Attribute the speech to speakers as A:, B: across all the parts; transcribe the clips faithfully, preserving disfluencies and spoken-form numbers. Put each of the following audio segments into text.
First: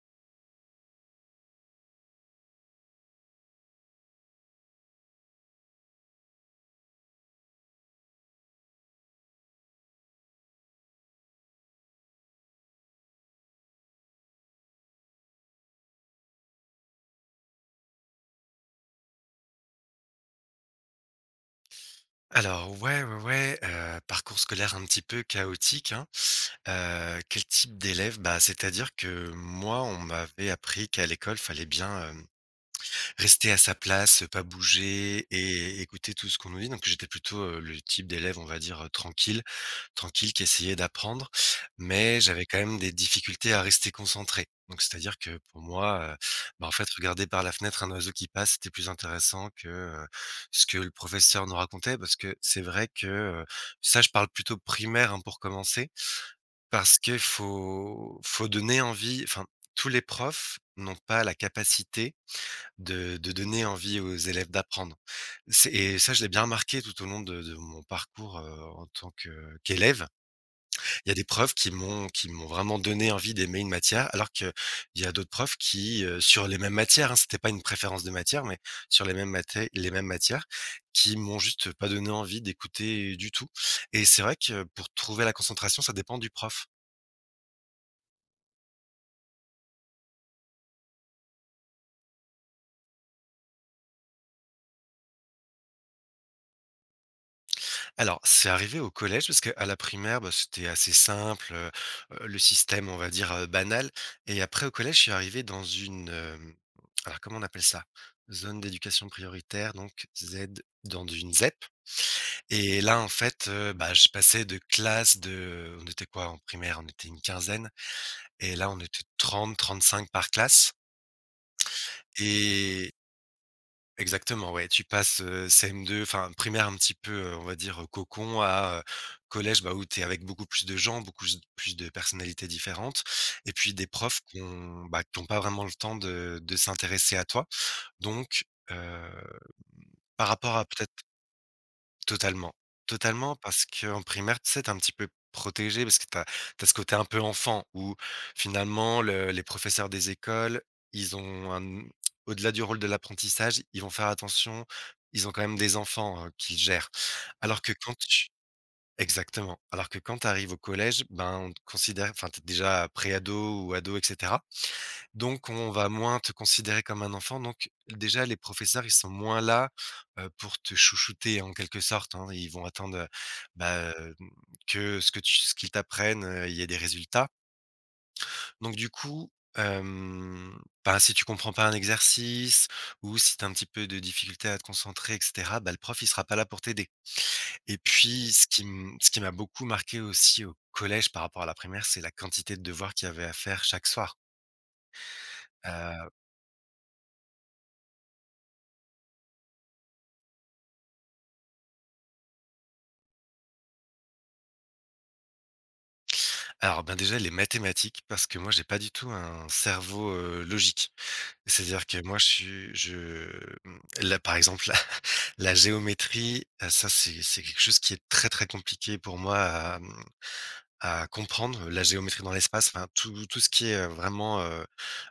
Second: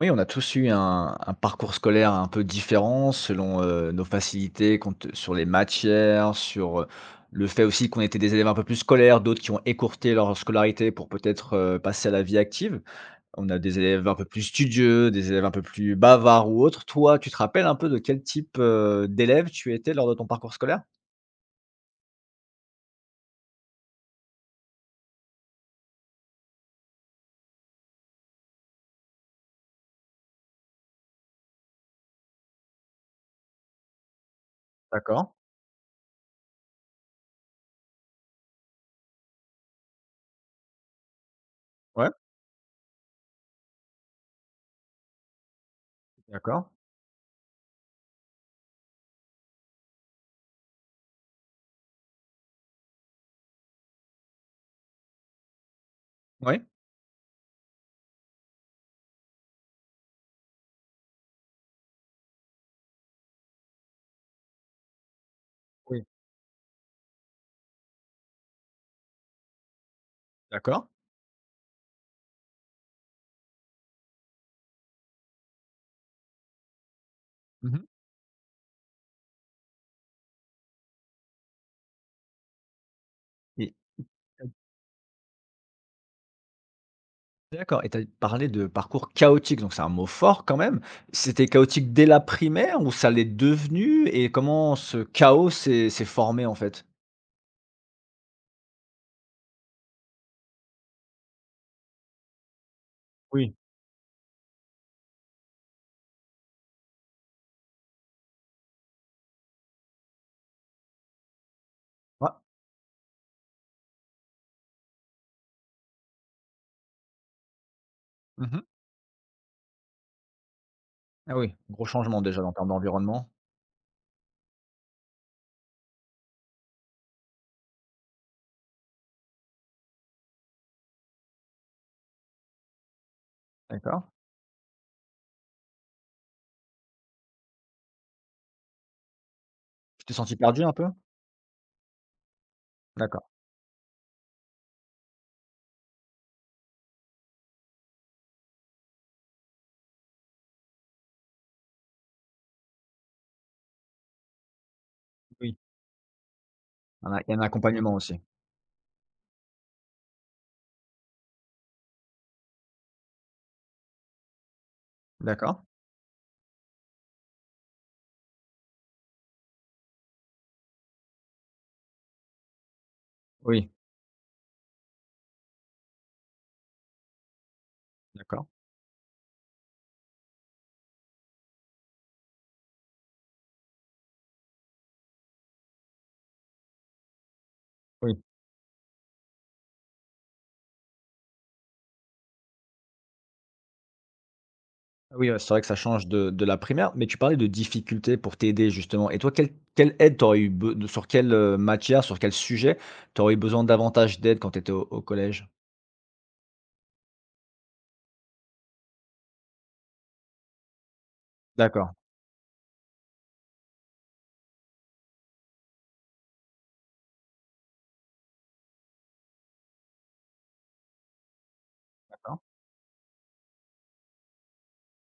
A: Oui, on a tous eu un un parcours scolaire un peu différent selon, heu, nos facilités compte sur les matières, sur, heu, le fait aussi qu'on était des élèves un peu plus scolaires, d'autres qui ont écourté leur scolarité pour peut-être, heu, passer à la vie active. On a des élèves un peu plus studieux, des élèves un peu plus bavards ou autres. Toi, tu te rappelles un peu de quel type, heu, d'élève tu étais lors de ton parcours scolaire?
B: Alors ouais, ouais, ouais, heu, parcours scolaire un petit peu chaotique, hein. Heu, quel type d'élève? Bah, c'est-à-dire que moi, on m'avait appris qu'à l'école, fallait bien, euh, Rester à sa place, pas
A: D'accord.
B: bouger et écouter tout ce qu'on nous dit. Donc j'étais plutôt, heu, le type d'élève, on va dire, heu, tranquille tranquille qui essayait d'apprendre,
A: Ouais,
B: mais j'avais quand même des difficultés à rester concentré. Donc c'est-à-dire que pour moi, heu, bah,
A: d'accord.
B: en fait, regarder par la fenêtre un oiseau qui passe, c'était plus intéressant que, heu, ce que le professeur nous racontait. Parce que c'est vrai que, heu, ça je parle plutôt primaire, hein, pour commencer,
A: Oui,
B: parce qu'il faut faut donner envie, enfin tous les profs n'ont pas la capacité de de donner envie aux élèves d'apprendre. C'est et
A: oui,
B: ça, je l'ai bien remarqué tout au long de de mon parcours, heu, en tant que qu'élève.
A: d'accord.
B: Il y a des profs qui m'ont qui m'ont vraiment donné envie d'aimer une matière, alors qu'il y a d'autres profs qui, heu, sur les mêmes matières, hein, c'était pas une
A: Mmh
B: préférence de matière, mais sur les mêmes maté les mêmes matières, qui m'ont juste pas donné envie d'écouter du tout.
A: et
B: Et c'est vrai que pour trouver la concentration, ça dépend du prof.
A: d'accord et tu as parlé de parcours chaotique, donc c'est un mot fort quand même. C'était chaotique dès la primaire ou ça l'est devenu et comment ce chaos s'est s'est formé en fait?
B: Alors, c'est arrivé au collège parce qu'à la primaire, bah, c'était assez simple, heu, heu, le système, on va dire, heu,
A: Oui.
B: banal. Et après au collège, je suis arrivé dans une, hem, alors comment on appelle ça? Zone d'éducation prioritaire, donc Z dans une ZEP.
A: Ouais.
B: Et là, en fait, heu, bah, je passais de classe de on était quoi en primaire? On était une quinzaine et
A: Mmh.
B: là, on était trente trente cinq par classe.
A: Ah oui, gros changement déjà en termes
B: et
A: d'environnement.
B: Exactement, ouais, tu passes, heu, C M deux, enfin primaire un petit peu, heu, on va dire, heu, cocon à, heu, collège, bah, où tu es avec beaucoup plus de gens, beaucoup s plus de personnalités différentes et puis des
A: D'accord.
B: profs qui n'ont pas vraiment le temps de de s'intéresser à toi. Donc, heu,
A: Tu t'es
B: par
A: senti
B: rapport
A: perdu
B: à
A: un peu?
B: peut-être Totalement,
A: D'accord.
B: totalement parce qu'en primaire, tu sais, tu un petit peu protégé parce que t'as as ce côté un peu enfant où finalement le les professeurs des écoles, ils ont un au-delà du rôle de l'apprentissage, ils vont faire attention, ils ont quand même
A: Oui.
B: des enfants, heu, qu'ils gèrent.
A: Il a il y a un
B: Alors que quand
A: accompagnement aussi.
B: tu exactement, alors que quand tu arrives au collège, ben, on te considère, enfin, tu déjà pré-ado ou ado et cetera, donc
A: D'accord.
B: on va moins te considérer comme un enfant. Donc déjà, les professeurs, ils sont moins là, heu, pour te chouchouter en quelque sorte, hein. Ils vont attendre, heu,
A: Oui.
B: bah, hem, que ce que tu ce qu'ils t'apprennent, heu, il y ait des résultats.
A: D'accord.
B: Donc du coup, hem, bah, si tu comprends pas un exercice ou si tu as un petit peu de difficulté à te concentrer et cetera, bah, le prof, il sera pas là pour t'aider. Et
A: Oui.
B: puis ce qui m ce qui m'a beaucoup marqué aussi au collège par rapport à la primaire, c'est la quantité de devoirs qu'il y avait à faire chaque soir.
A: Ah oui, ouais, c'est vrai que ça change
B: Heu
A: de de la primaire, mais tu parlais de difficultés pour t'aider justement et toi quelle quelle aide t'aurais eu be de sur quelle, heu, matière, sur quel sujet, t'aurais eu besoin davantage d'aide quand tu étais au au collège?
B: Alors, ben, déjà les mathématiques, parce que moi j'ai pas du tout un cerveau, heu, logique. C'est-à-dire
A: D'accord,
B: que moi je suis je mmh, là, par exemple, la géométrie, heu, ça c'est c'est quelque chose qui est très, très compliqué pour moi à, mmh, à comprendre. La géométrie dans
A: d'accord.
B: l'espace, enfin tout tout ce qui est, heu, vraiment, heu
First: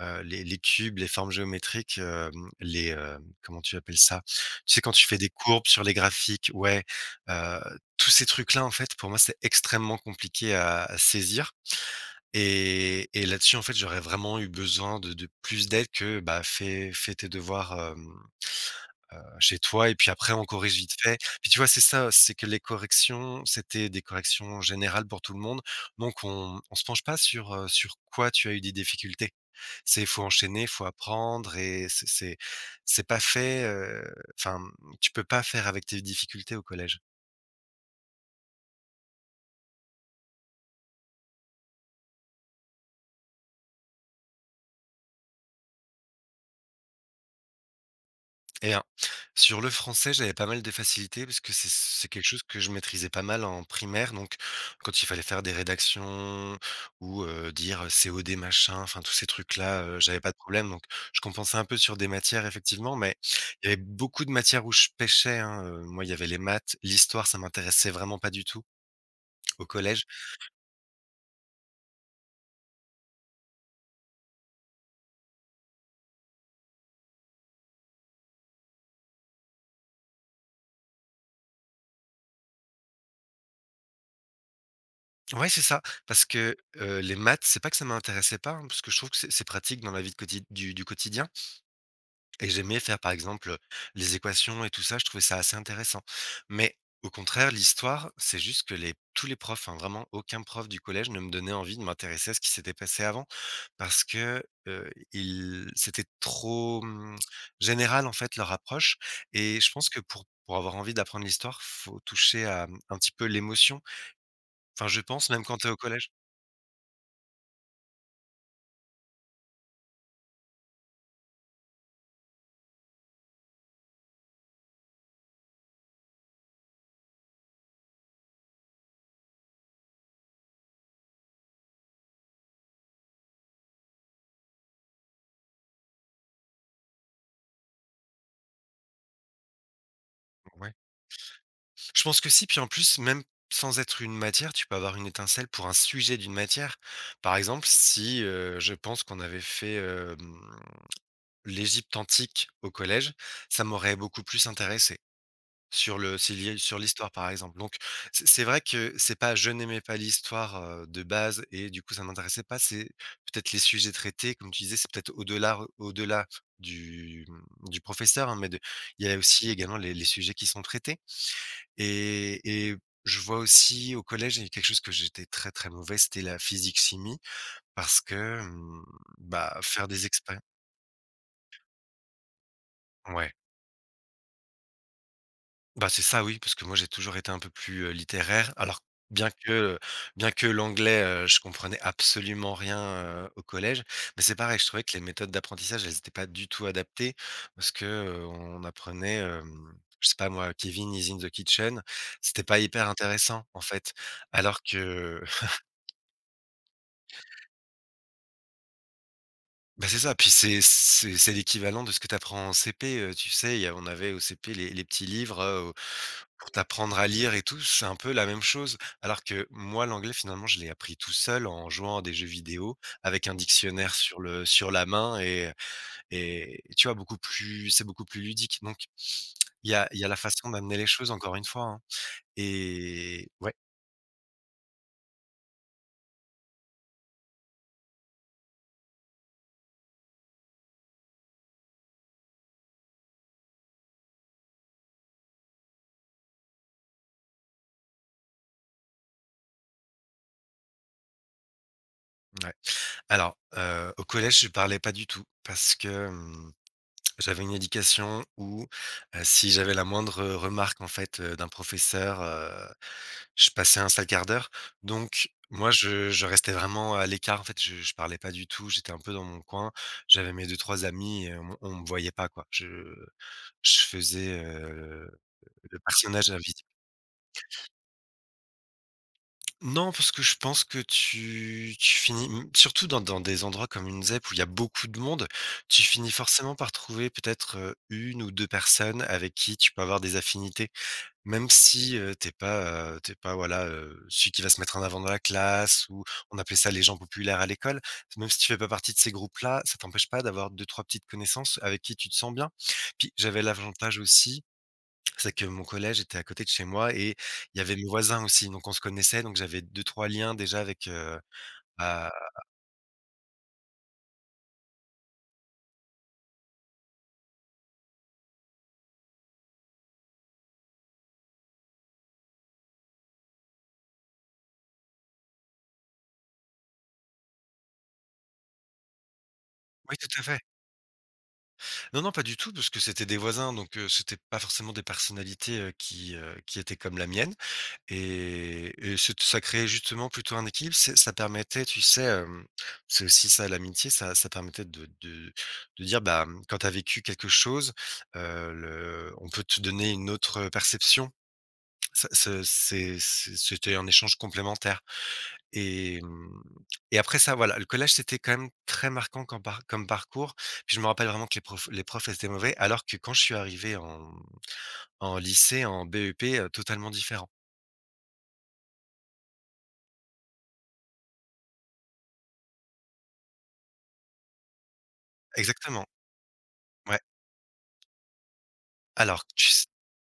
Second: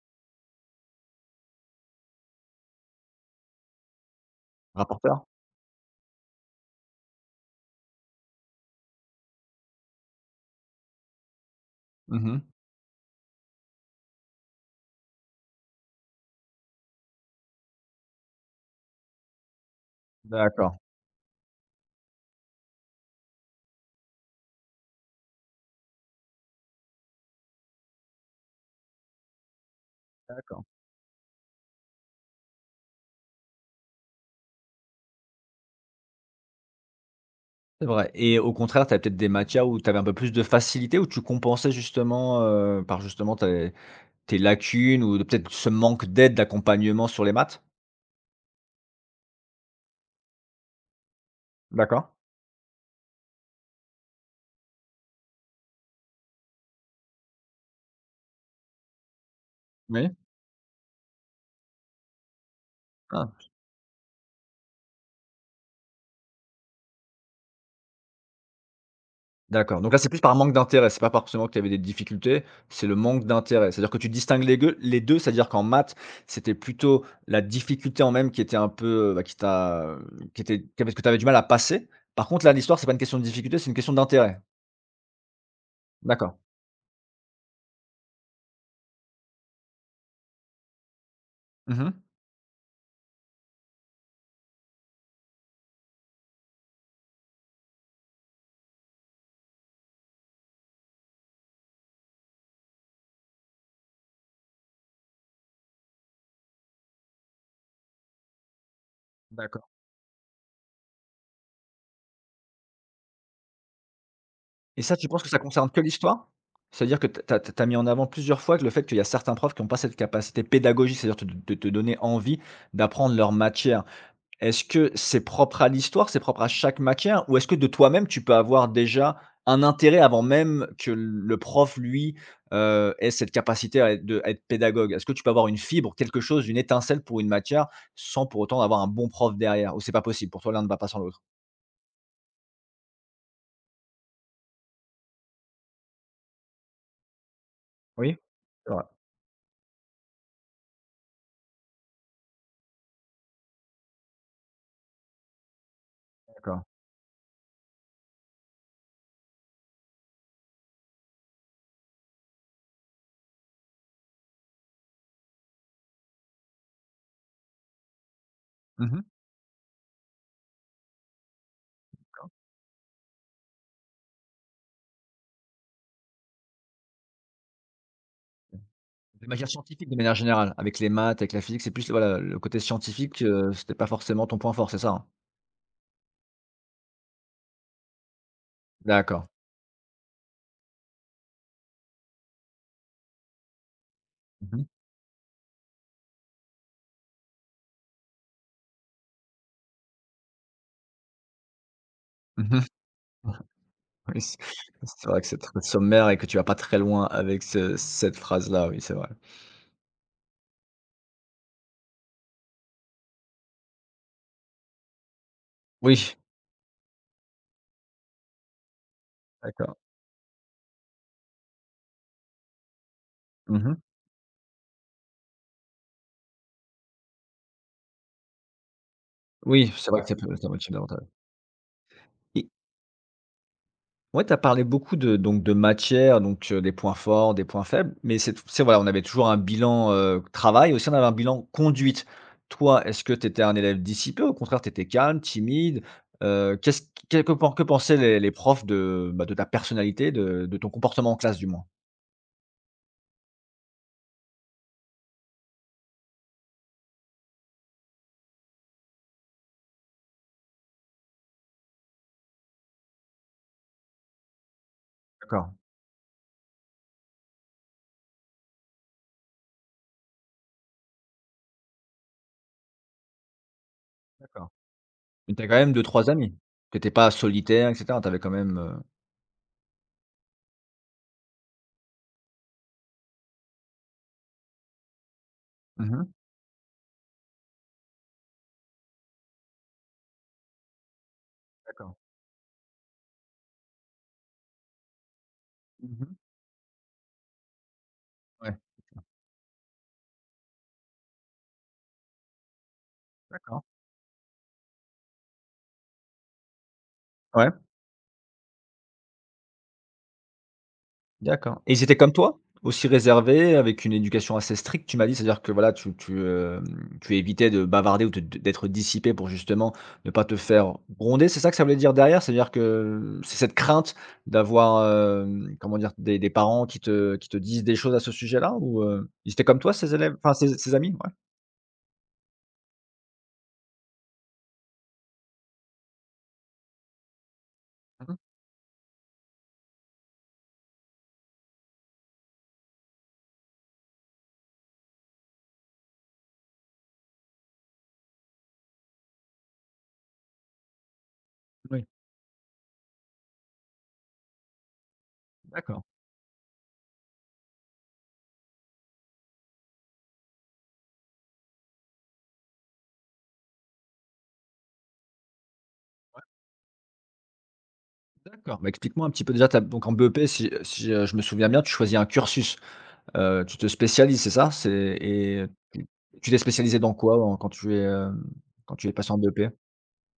B: heu, les les cubes, les formes géométriques, hem, les, hem, comment tu appelles ça? Tu sais quand tu fais
A: Rapporteur?
B: des courbes sur les graphiques. Ouais, heu, tous ces trucs-là en fait, pour moi c'est extrêmement compliqué à à saisir.
A: Mmh.
B: Et et là-dessus, en fait, j'aurais vraiment eu besoin de de plus d'aide que, bah, fais fais tes devoirs, hem, chez toi et puis après on corrige
A: D'accord,
B: vite fait. Puis tu vois, c'est ça, c'est que les corrections, c'était des corrections générales pour tout le monde, donc on on se penche pas sur, heu, sur quoi tu as eu des difficultés. C'est faut
A: d'accord.
B: enchaîner, faut apprendre et c'est c'est c'est pas fait, heu, enfin, tu peux pas faire avec tes difficultés au collège.
A: C'est vrai et au contraire, tu avais peut-être des matières où tu avais un peu plus de facilité, où tu compensais justement, heu, par justement tes tes lacunes ou de peut-être ce manque d'aide, d'accompagnement sur les maths?
B: Et sur le français, j'avais pas mal de facilités parce que c'est
A: D'accord.
B: c'est quelque chose que je maîtrisais pas mal en primaire. Donc, quand il fallait faire des rédactions ou heu, dire, heu, C O D machin, enfin tous ces trucs-là, heu,
A: Oui.
B: j'avais pas de problème. Donc, je compensais un peu sur des matières effectivement, mais
A: Ah.
B: il y avait beaucoup de matières où je pêchais, hein, heu. Moi, il y avait les maths, l'histoire, ça m'intéressait vraiment pas du tout au
A: D'accord, donc là,
B: collège.
A: c'est plus par manque d'intérêt, c'est pas par forcément que tu avais des difficultés, c'est le manque d'intérêt. C'est-à-dire que tu distingues les gueux les deux, c'est-à-dire qu'en maths, c'était plutôt la difficulté en même qui était un peu, heu, bah, qui t'a, qui était que tu avais du mal à passer. Par contre, là, l'histoire, c'est pas une question de difficulté, c'est une question d'intérêt.
B: Ouais, c'est ça, parce
A: D'accord.
B: que, heu, les maths, c'est pas que ça m'intéressait pas, hein, parce que je trouve que c'est c'est pratique dans la vie de quotid du du quotidien.
A: Mmh.
B: Et j'aimais faire, par exemple, les équations et tout ça, je trouvais ça assez intéressant. Mais au contraire, l'histoire, c'est juste que les tous les profs, hein, vraiment aucun prof du collège ne me donnait envie de m'intéresser à ce qui s'était passé avant parce que, heu, ils c'était trop, mmh, général, en fait, leur approche. Et
A: D'accord
B: je pense que pour pour avoir envie d'apprendre l'histoire, faut toucher à, mmh, un petit peu l'émotion.
A: et
B: Enfin,
A: ça,
B: je
A: tu penses que
B: pense
A: ça
B: même quand tu
A: concerne
B: es au
A: que
B: collège.
A: l'histoire? C'est-à-dire que tu as mis en avant plusieurs fois que le fait qu'il y a certains profs qui n'ont pas cette capacité pédagogique, c'est-à-dire te de te donner envie d'apprendre leur matière. Est-ce que c'est propre à l'histoire, c'est propre à chaque matière ou est-ce que de toi-même, tu peux avoir déjà un intérêt avant même que le prof lui, heu, ait cette capacité à être de à être pédagogue? Est-ce que tu peux avoir une fibre, quelque chose, une étincelle pour une matière sans pour autant avoir un bon prof derrière ou c'est pas possible? Pour toi, l'un ne
B: Ouais.
A: va pas sans l'autre?
B: Je pense que si, puis en plus, même sans être une matière, tu peux avoir une étincelle pour un sujet d'une matière. Par exemple,
A: Oui?
B: si euh,
A: C'est
B: je
A: vrai,
B: pense qu'on avait fait euh, hum, l'Égypte antique au collège, ça m'aurait beaucoup plus intéressé sur le si li-
A: d'accord.
B: sur l'histoire par exemple. Donc c'est c'est vrai que c'est pas je n'aimais pas l'histoire euh, de base et du coup ça m'intéressait pas, c'est peut-être les sujets traités comme tu disais, c'est peut-être au-delà au-delà du, du professeur, hein, mais de-
A: Mmh.
B: il y a aussi également les les sujets qui sont traités. Et et je vois aussi au collège, il y a quelque chose que j'étais très, très mauvais, c'était la physique-chimie parce que,
A: OK.
B: mmh,
A: Les matières
B: bah, faire
A: scientifiques de
B: des
A: manière
B: expériences.
A: générale, avec les maths, avec la physique, c'est plus voilà, le côté scientifique,
B: Ouais.
A: heu, c'était pas forcément ton point fort, c'est ça, hein?
B: Bah, c'est ça, oui, parce que moi j'ai toujours été un peu plus, heu, littéraire. Alors
A: D'accord.
B: bien que, bien que l'anglais, heu, je comprenais absolument rien, heu, au collège, mais c'est
A: Mmh
B: pareil,
A: mh.
B: je trouvais que les méthodes d'apprentissage, elles étaient pas du tout adaptées parce que, heu, on apprenait, hem, je sais pas moi, Kevin is in the kitchen, c'était pas
A: Mmh.
B: hyper intéressant en fait.
A: Oui, c
B: Alors
A: c'est
B: que
A: vrai que c'est très sommaire et que tu vas pas très loin avec ce cette phrase-là, oui, c'est vrai.
B: Bah, c'est ça, puis c'est c'est c'est l'équivalent de ce que tu apprends en C P, heu, tu sais, il y a on avait au C P les les petits livres, heu,
A: Oui,
B: pour t'apprendre à lire et tout, c'est un peu la même chose. Alors que
A: d'accord.
B: moi, l'anglais, finalement, je l'ai appris tout seul en jouant à des jeux vidéo avec un
A: Mmh.
B: dictionnaire sur le sur la main et et tu vois, beaucoup plus c'est beaucoup plus ludique. Donc il
A: Oui,
B: y a
A: c'est
B: il
A: vrai
B: y a
A: que
B: la
A: ça peut ça
B: façon
A: motive
B: d'amener les
A: davantage
B: choses, encore une fois, hein.
A: et
B: Et ouais,
A: ouais, tu as parlé beaucoup de donc de matière, donc heu, des points forts, des points faibles, mais c'est c'est voilà, on avait toujours un bilan, heu, travail, aussi on avait un bilan conduite. Toi, est-ce que tu étais un élève dissipé? Au contraire, tu étais calme, timide? Heu, qu'est-ce que que pen que pensaient les les profs de, bah, de ta personnalité, de de ton comportement en classe du moins?
B: ouais. Alors, heu, au collège, je parlais pas du tout parce que, hem j'avais une éducation où, heu, si j'avais la moindre, heu, remarque en fait, heu, d'un professeur, heu, je passais un sale quart d'heure. Donc
A: D'accord,
B: moi je je restais vraiment à l'écart en fait, je je parlais pas du tout, j'étais un peu dans mon coin. J'avais mes deux trois amis et on on me voyait pas quoi. Je je faisais,
A: d'accord.
B: heu,
A: Mais tu as quand même
B: le
A: deux trois
B: personnage
A: amis?
B: invisible.
A: Tu étais pas solitaire et cetera, tu avais quand même, heu
B: Non, parce que je pense que tu tu finis, mmh, surtout dans dans des endroits comme une ZEP où il y a beaucoup de monde, tu
A: mmh,
B: finis forcément par trouver peut-être, heu, une ou deux personnes avec qui tu peux avoir des affinités. Même
A: d'accord.
B: si, heu, tu pas, heu, tu pas voilà, heu, celui qui va se mettre en avant dans la classe. Ou
A: Mmh.
B: on appelait ça les gens populaires à l'école. Même si tu
A: Ouais,
B: fais pas partie de ces groupes-là, ça t'empêche pas d'avoir deux trois petites connaissances avec qui tu te sens bien. Puis j'avais
A: d'accord.
B: l'avantage aussi c'est que mon collège était à côté de chez moi et
A: Ouais,
B: il y avait mes voisins aussi, donc on se connaissait, donc j'avais deux trois liens déjà avec, heu,
A: d'accord et ils étaient
B: bah
A: comme toi? Aussi réservés, avec une éducation assez stricte, tu m'as dit? C'est-à-dire que voilà, tu tu, hem, tu évitais de bavarder ou de d'être dissipé pour justement ne pas te faire gronder, c'est ça que ça voulait dire derrière? C'est-à-dire que c'est cette crainte d'avoir, hem, comment dire? Des des parents qui te qui te disent des choses à ce sujet-là ou, heu, ils étaient comme toi ces
B: oui, tout
A: élèves
B: à
A: enfin
B: fait.
A: ces ces amis? Ouais.
B: Non, non, pas du tout, parce que c'était des voisins, donc heu, c'était pas forcément des personnalités, heu, qui, heu, qui étaient comme la mienne
A: Mmh.
B: et et c'ét ça créait justement plutôt un équilibre. C'est ça permettait, tu sais, hem, c'est aussi ça l'amitié, ça ça permettait de de de dire, bah, mmh, quand tu as vécu quelque chose, heu, le on peut te donner une autre, perception.
A: Oui,
B: Ça ce c'est c'est c'était un échange complémentaire.
A: d'accord.
B: Et mmh et après ça, voilà, le collège, c'était quand même très marquant comme par comme parcours. Puis je me rappelle vraiment que les profs les profs étaient mauvais, alors que quand je suis arrivé en en lycée, en B E P, heu, totalement différent.
A: D'accord, bah, explique-moi un petit peu déjà ta donc en B E P si si, heu, je me souviens bien, tu choisis un cursus, heu, tu te spécialises, c'est ça? C'est et tu
B: Exactement,
A: tu t'es spécialisé dans
B: ouais.
A: quoi en quand tu es, hem, quand tu es passé en
B: Alors
A: B E P?
B: tu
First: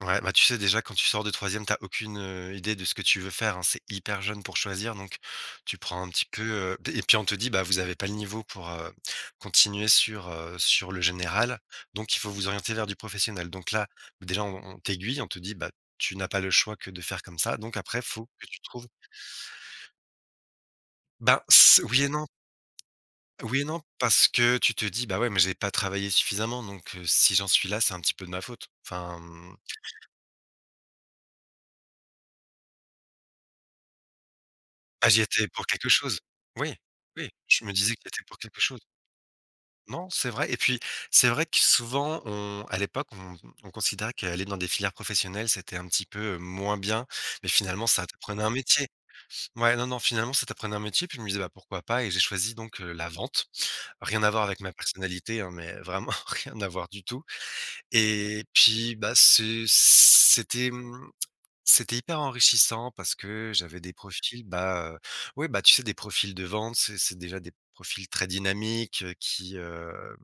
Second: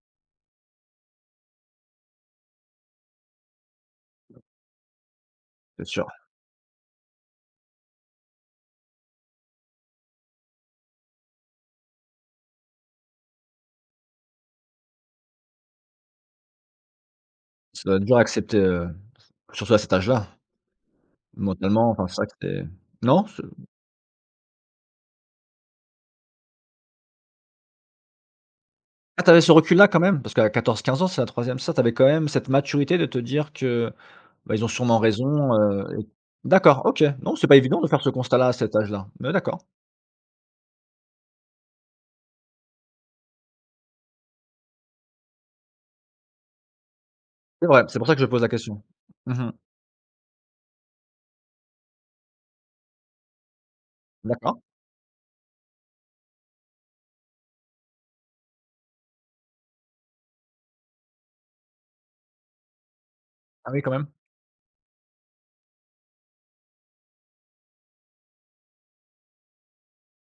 B: Ouais, bah, tu sais déjà quand tu sors de troisième, t'as aucune, heu, idée de ce que tu veux faire, hein. C'est hyper jeune pour choisir, donc tu
A: C'est
B: prends
A: sûr,
B: un petit peu, heu et puis on te dit: «Bah, vous avez pas le niveau pour, heu, continuer sur, heu, sur le général, donc il faut vous orienter vers du professionnel». Donc là, déjà on on t'aiguille, on te dit: «Bah, tu n'as pas le choix que de faire comme ça, donc
A: ça doit
B: après
A: être dur à
B: faut que
A: accepter,
B: tu trouves».
A: heu, surtout à cet âge-là,
B: Ben, s
A: mentalement,
B: oui
A: enfin,
B: et
A: c'est
B: non.
A: vrai que c'est non? Ce
B: Oui et non, parce que tu te dis: «Bah, ouais, mais j'ai pas travaillé suffisamment, donc heu, si j'en suis là, c'est un petit peu de ma faute». Enfin,
A: ah, tu avais ce recul-là quand même? Parce qu'à quatorze, quinze ans, c'est la troisième e ça, tu avais quand même cette maturité de te dire que, bah, ils ont sûrement
B: ah, j'y étais
A: raison,
B: pour
A: heu
B: quelque
A: et
B: chose. Oui,
A: d'accord, OK.
B: oui,
A: Non, c'est pas
B: je me
A: évident de
B: disais
A: faire
B: que
A: ce
B: j'étais pour
A: constat-là à
B: quelque
A: cet
B: chose.
A: âge-là, mais d'accord.
B: Non, c'est vrai. Et puis c'est vrai que souvent on à l'époque, on on considérait qu'aller dans des filières professionnelles, c'était un petit peu, heu, moins bien, mais
A: C'est vrai,
B: finalement
A: c'est
B: ça
A: pour ça que je pose
B: t'apprenait
A: la
B: un
A: question.
B: métier.
A: Mmh.
B: Ouais, non, non, finalement ça t'apprenait un métier, puis je me disais: «Bah, pourquoi pas ?» et j'ai choisi donc, heu, la vente. Rien à voir avec
A: D'accord.
B: ma personnalité, hein, mais vraiment rien à voir du tout. Et puis, bah, c'est c'était, mmh c'était hyper enrichissant parce que
A: Ah
B: j'avais
A: oui, quand
B: des
A: même.
B: profils, bah, oui, bah, tu sais, des profils de vente, c'est c'est déjà des profils très dynamiques, heu, qui, hem,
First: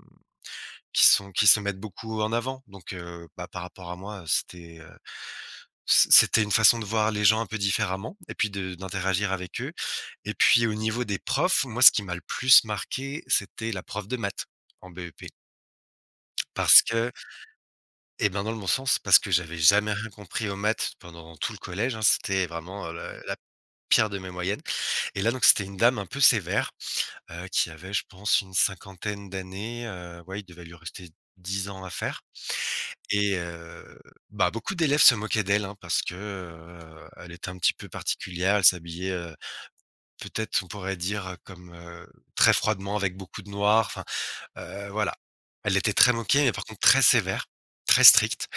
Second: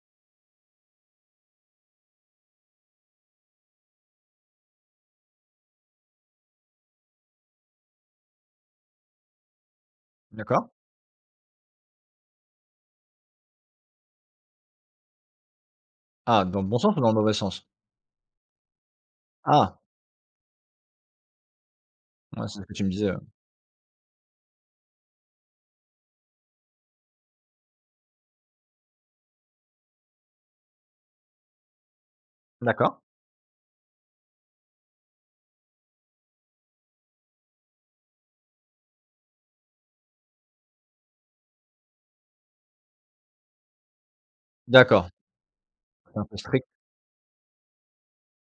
B: qui sont qui se mettent beaucoup en avant. Donc heu, bah, par rapport à moi, c'était, heu, c c'était une façon de voir les gens un peu différemment et puis de d'interagir avec eux. Et puis
A: D'accord.
B: au niveau des profs, moi, ce qui m'a le plus marqué, c'était la prof de maths en B E P,
A: Ah, dans le bon
B: parce
A: sens ou dans
B: que,
A: le mauvais sens?
B: et ben, dans le bon sens, parce que j'avais
A: Ah!
B: jamais rien compris aux maths pendant tout le collège, hein. C'était
A: Ouais, c'est ce que tu
B: vraiment,
A: me
B: heu,
A: disais, ouais.
B: la la pire de mes moyennes. Et là, donc, c'était une dame un peu sévère, heu, qui avait je pense une cinquantaine d'années, heu, ouais, il devait lui rester dix ans à faire.
A: D'accord.
B: Et heu, bah, beaucoup d'élèves se moquaient d'elle, hein, parce que, heu, elle était un petit peu particulière. Elle s'habillait, heu, peut-être on pourrait dire, heu, comme, heu, très froidement avec beaucoup de noir, enfin, heu,
A: D'accord.
B: voilà. Elle était très
A: C'est un peu
B: moquée, mais par
A: strict.
B: contre très sévère, très stricte.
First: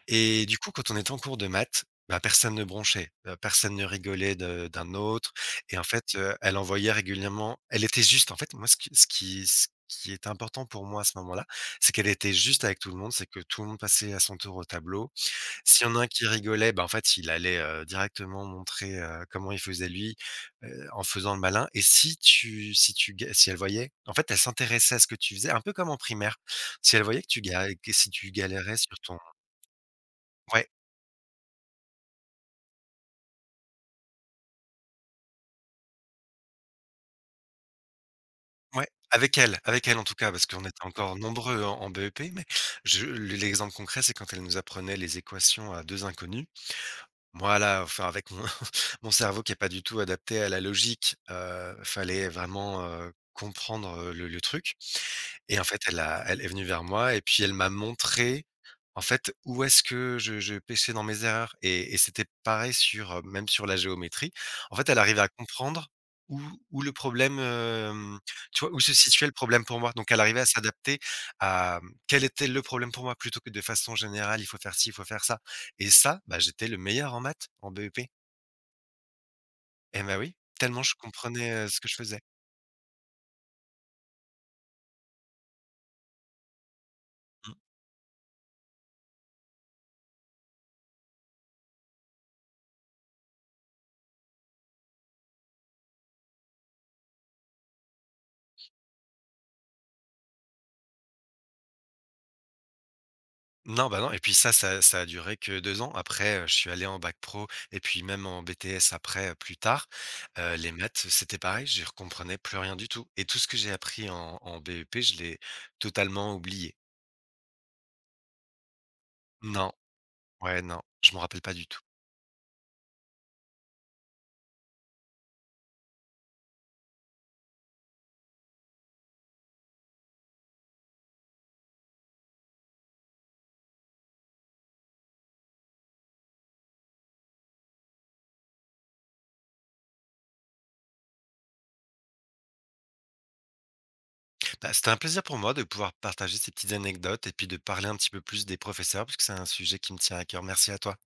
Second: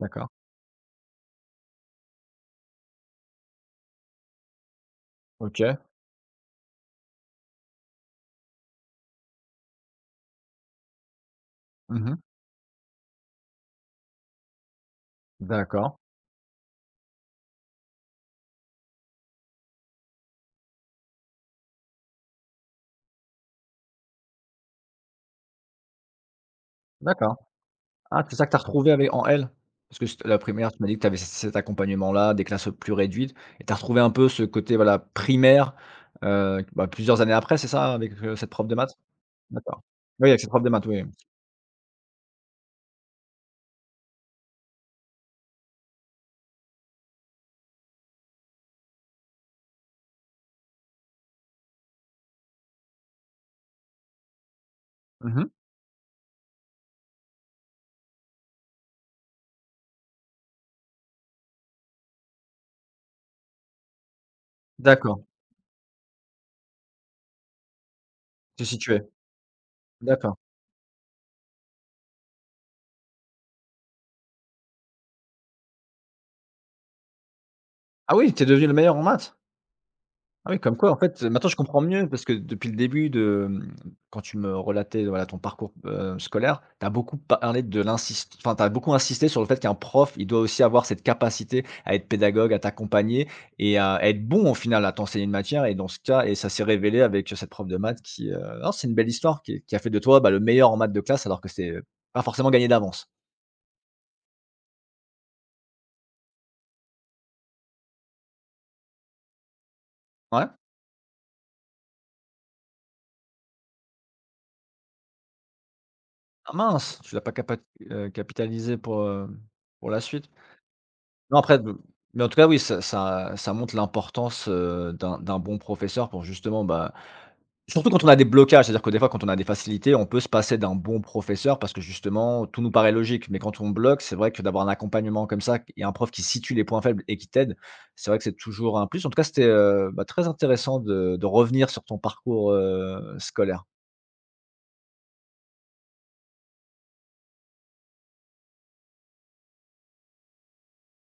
A: D'accord.
B: Et du coup, quand on était en cours de maths, bah, personne ne bronchait, heu, personne ne rigolait de d'un autre.
A: OK.
B: Et en fait, heu, elle envoyait régulièrement elle était juste. En fait, moi, ce qui ce qui ce qui est important pour moi à ce moment-là, c'est qu'elle
A: Mmh.
B: était juste avec tout le monde, c'est que tout le monde passait à son tour au tableau. S'il y
A: D'accord.
B: en a un qui rigolait, bah, en fait, il allait, heu, directement montrer, heu, comment il faisait lui, heu, en faisant le malin. Et si tu si tu ga si elle voyait, en fait, elle s'intéressait à ce que tu faisais, un peu comme en primaire. Si elle voyait que
A: D'accord.
B: tu ga que si
A: Ah,
B: tu
A: c'est ça que tu as
B: galérais
A: retrouvé
B: sur
A: avec
B: ton…
A: en L? Parce que c't la
B: Ouais.
A: primaire, tu m'as dit que tu avais cet accompagnement-là, des classes, plus réduites et tu as retrouvé un peu ce côté, voilà, primaire, heu, bah, plusieurs années après, c'est ça? Avec, heu, cette prof de
B: Ouais,
A: maths?
B: avec elle,
A: D'accord.
B: avec elle en tout
A: Oui,
B: cas,
A: avec
B: parce
A: cette
B: qu'on
A: prof de
B: était
A: maths, oui.
B: encore nombreux en en B E P, mais je l'exemple concret, c'est quand elle nous apprenait les équations à deux inconnues. Voilà, enfin avec mon mon cerveau qui est pas du tout adapté à la logique, heu, fallait vraiment, heu, comprendre, heu, le le truc.
A: Mmh.
B: Et en fait elle a elle est venue vers moi et puis elle m'a montré, en fait, où est-ce que je je pêchais dans mes erreurs. Et et c'était pareil sur, heu, même sur la géométrie. En fait, elle arrivait
A: D'accord.
B: à comprendre où où le problème, hem, tu
A: Tu te
B: vois, où se
A: situais.
B: situait le problème pour moi. Donc elle
A: D'accord.
B: arrivait à s'adapter à, mmh, quel était le problème pour moi, plutôt que de façon générale: «Il faut faire ci, il faut faire ça». Et ça, bah, j'étais le meilleur en maths, en B E P.
A: Ah oui, tu es devenu le meilleur en maths?
B: Eh ben oui,
A: Ah oui, comme
B: tellement
A: quoi,
B: je
A: en fait, maintenant je
B: comprenais, heu, ce
A: comprends
B: que je
A: mieux
B: faisais.
A: parce que depuis le début de, mmh, quand tu me relatais, voilà, ton parcours, heu, scolaire, tu as beaucoup parlé de l'insist enfin, t'as beaucoup insisté sur le fait qu'un prof, il doit aussi avoir cette capacité à être pédagogue, à t'accompagner et à être bon au final à t'enseigner une matière et dans ce cas et ça s'est révélé avec, cette prof de maths qui, heu, non, c'est une belle histoire qui qui a fait de toi, bah, le meilleur en maths de classe alors que c'est, pas forcément gagné d'avance.
B: Non, bah, non, et puis ça ça ça a duré que deux ans. Après, heu, je suis allé en bac pro et puis même en B T S après, heu, plus tard.
A: Ouais?
B: Heu, les maths, c'était pareil, j'y comprenais plus rien du tout, et tout ce que j'ai appris en en B E P, je l'ai totalement
A: Ah
B: oublié.
A: mince, tu l'as pas capa heu, capitalisé pour, heu,
B: Non,
A: pour la suite?
B: ouais, non, je me
A: Non,
B: rappelle pas
A: après,
B: du
A: b
B: tout.
A: mais en tout cas, oui, ça ça ça montre l'importance, heu, d'un d'un bon professeur pour justement, bah, surtout quand on a des blocages, c'est-à-dire que des fois, quand on a des facilités, on peut se passer d'un bon professeur parce que justement, tout nous paraît logique. Mais quand on bloque, c'est vrai que d'avoir un accompagnement comme ça et un prof qui situe les points faibles et qui t'aide, c'est vrai que c'est toujours un plus. En tout cas, c'était, heu, bah, très intéressant de de revenir sur ton parcours, heu, scolaire.
B: Bah, c'était un plaisir pour moi de pouvoir partager ces petites anecdotes et puis de parler un petit peu plus des professeurs, puisque c'est un sujet qui me tient à cœur. Merci à toi.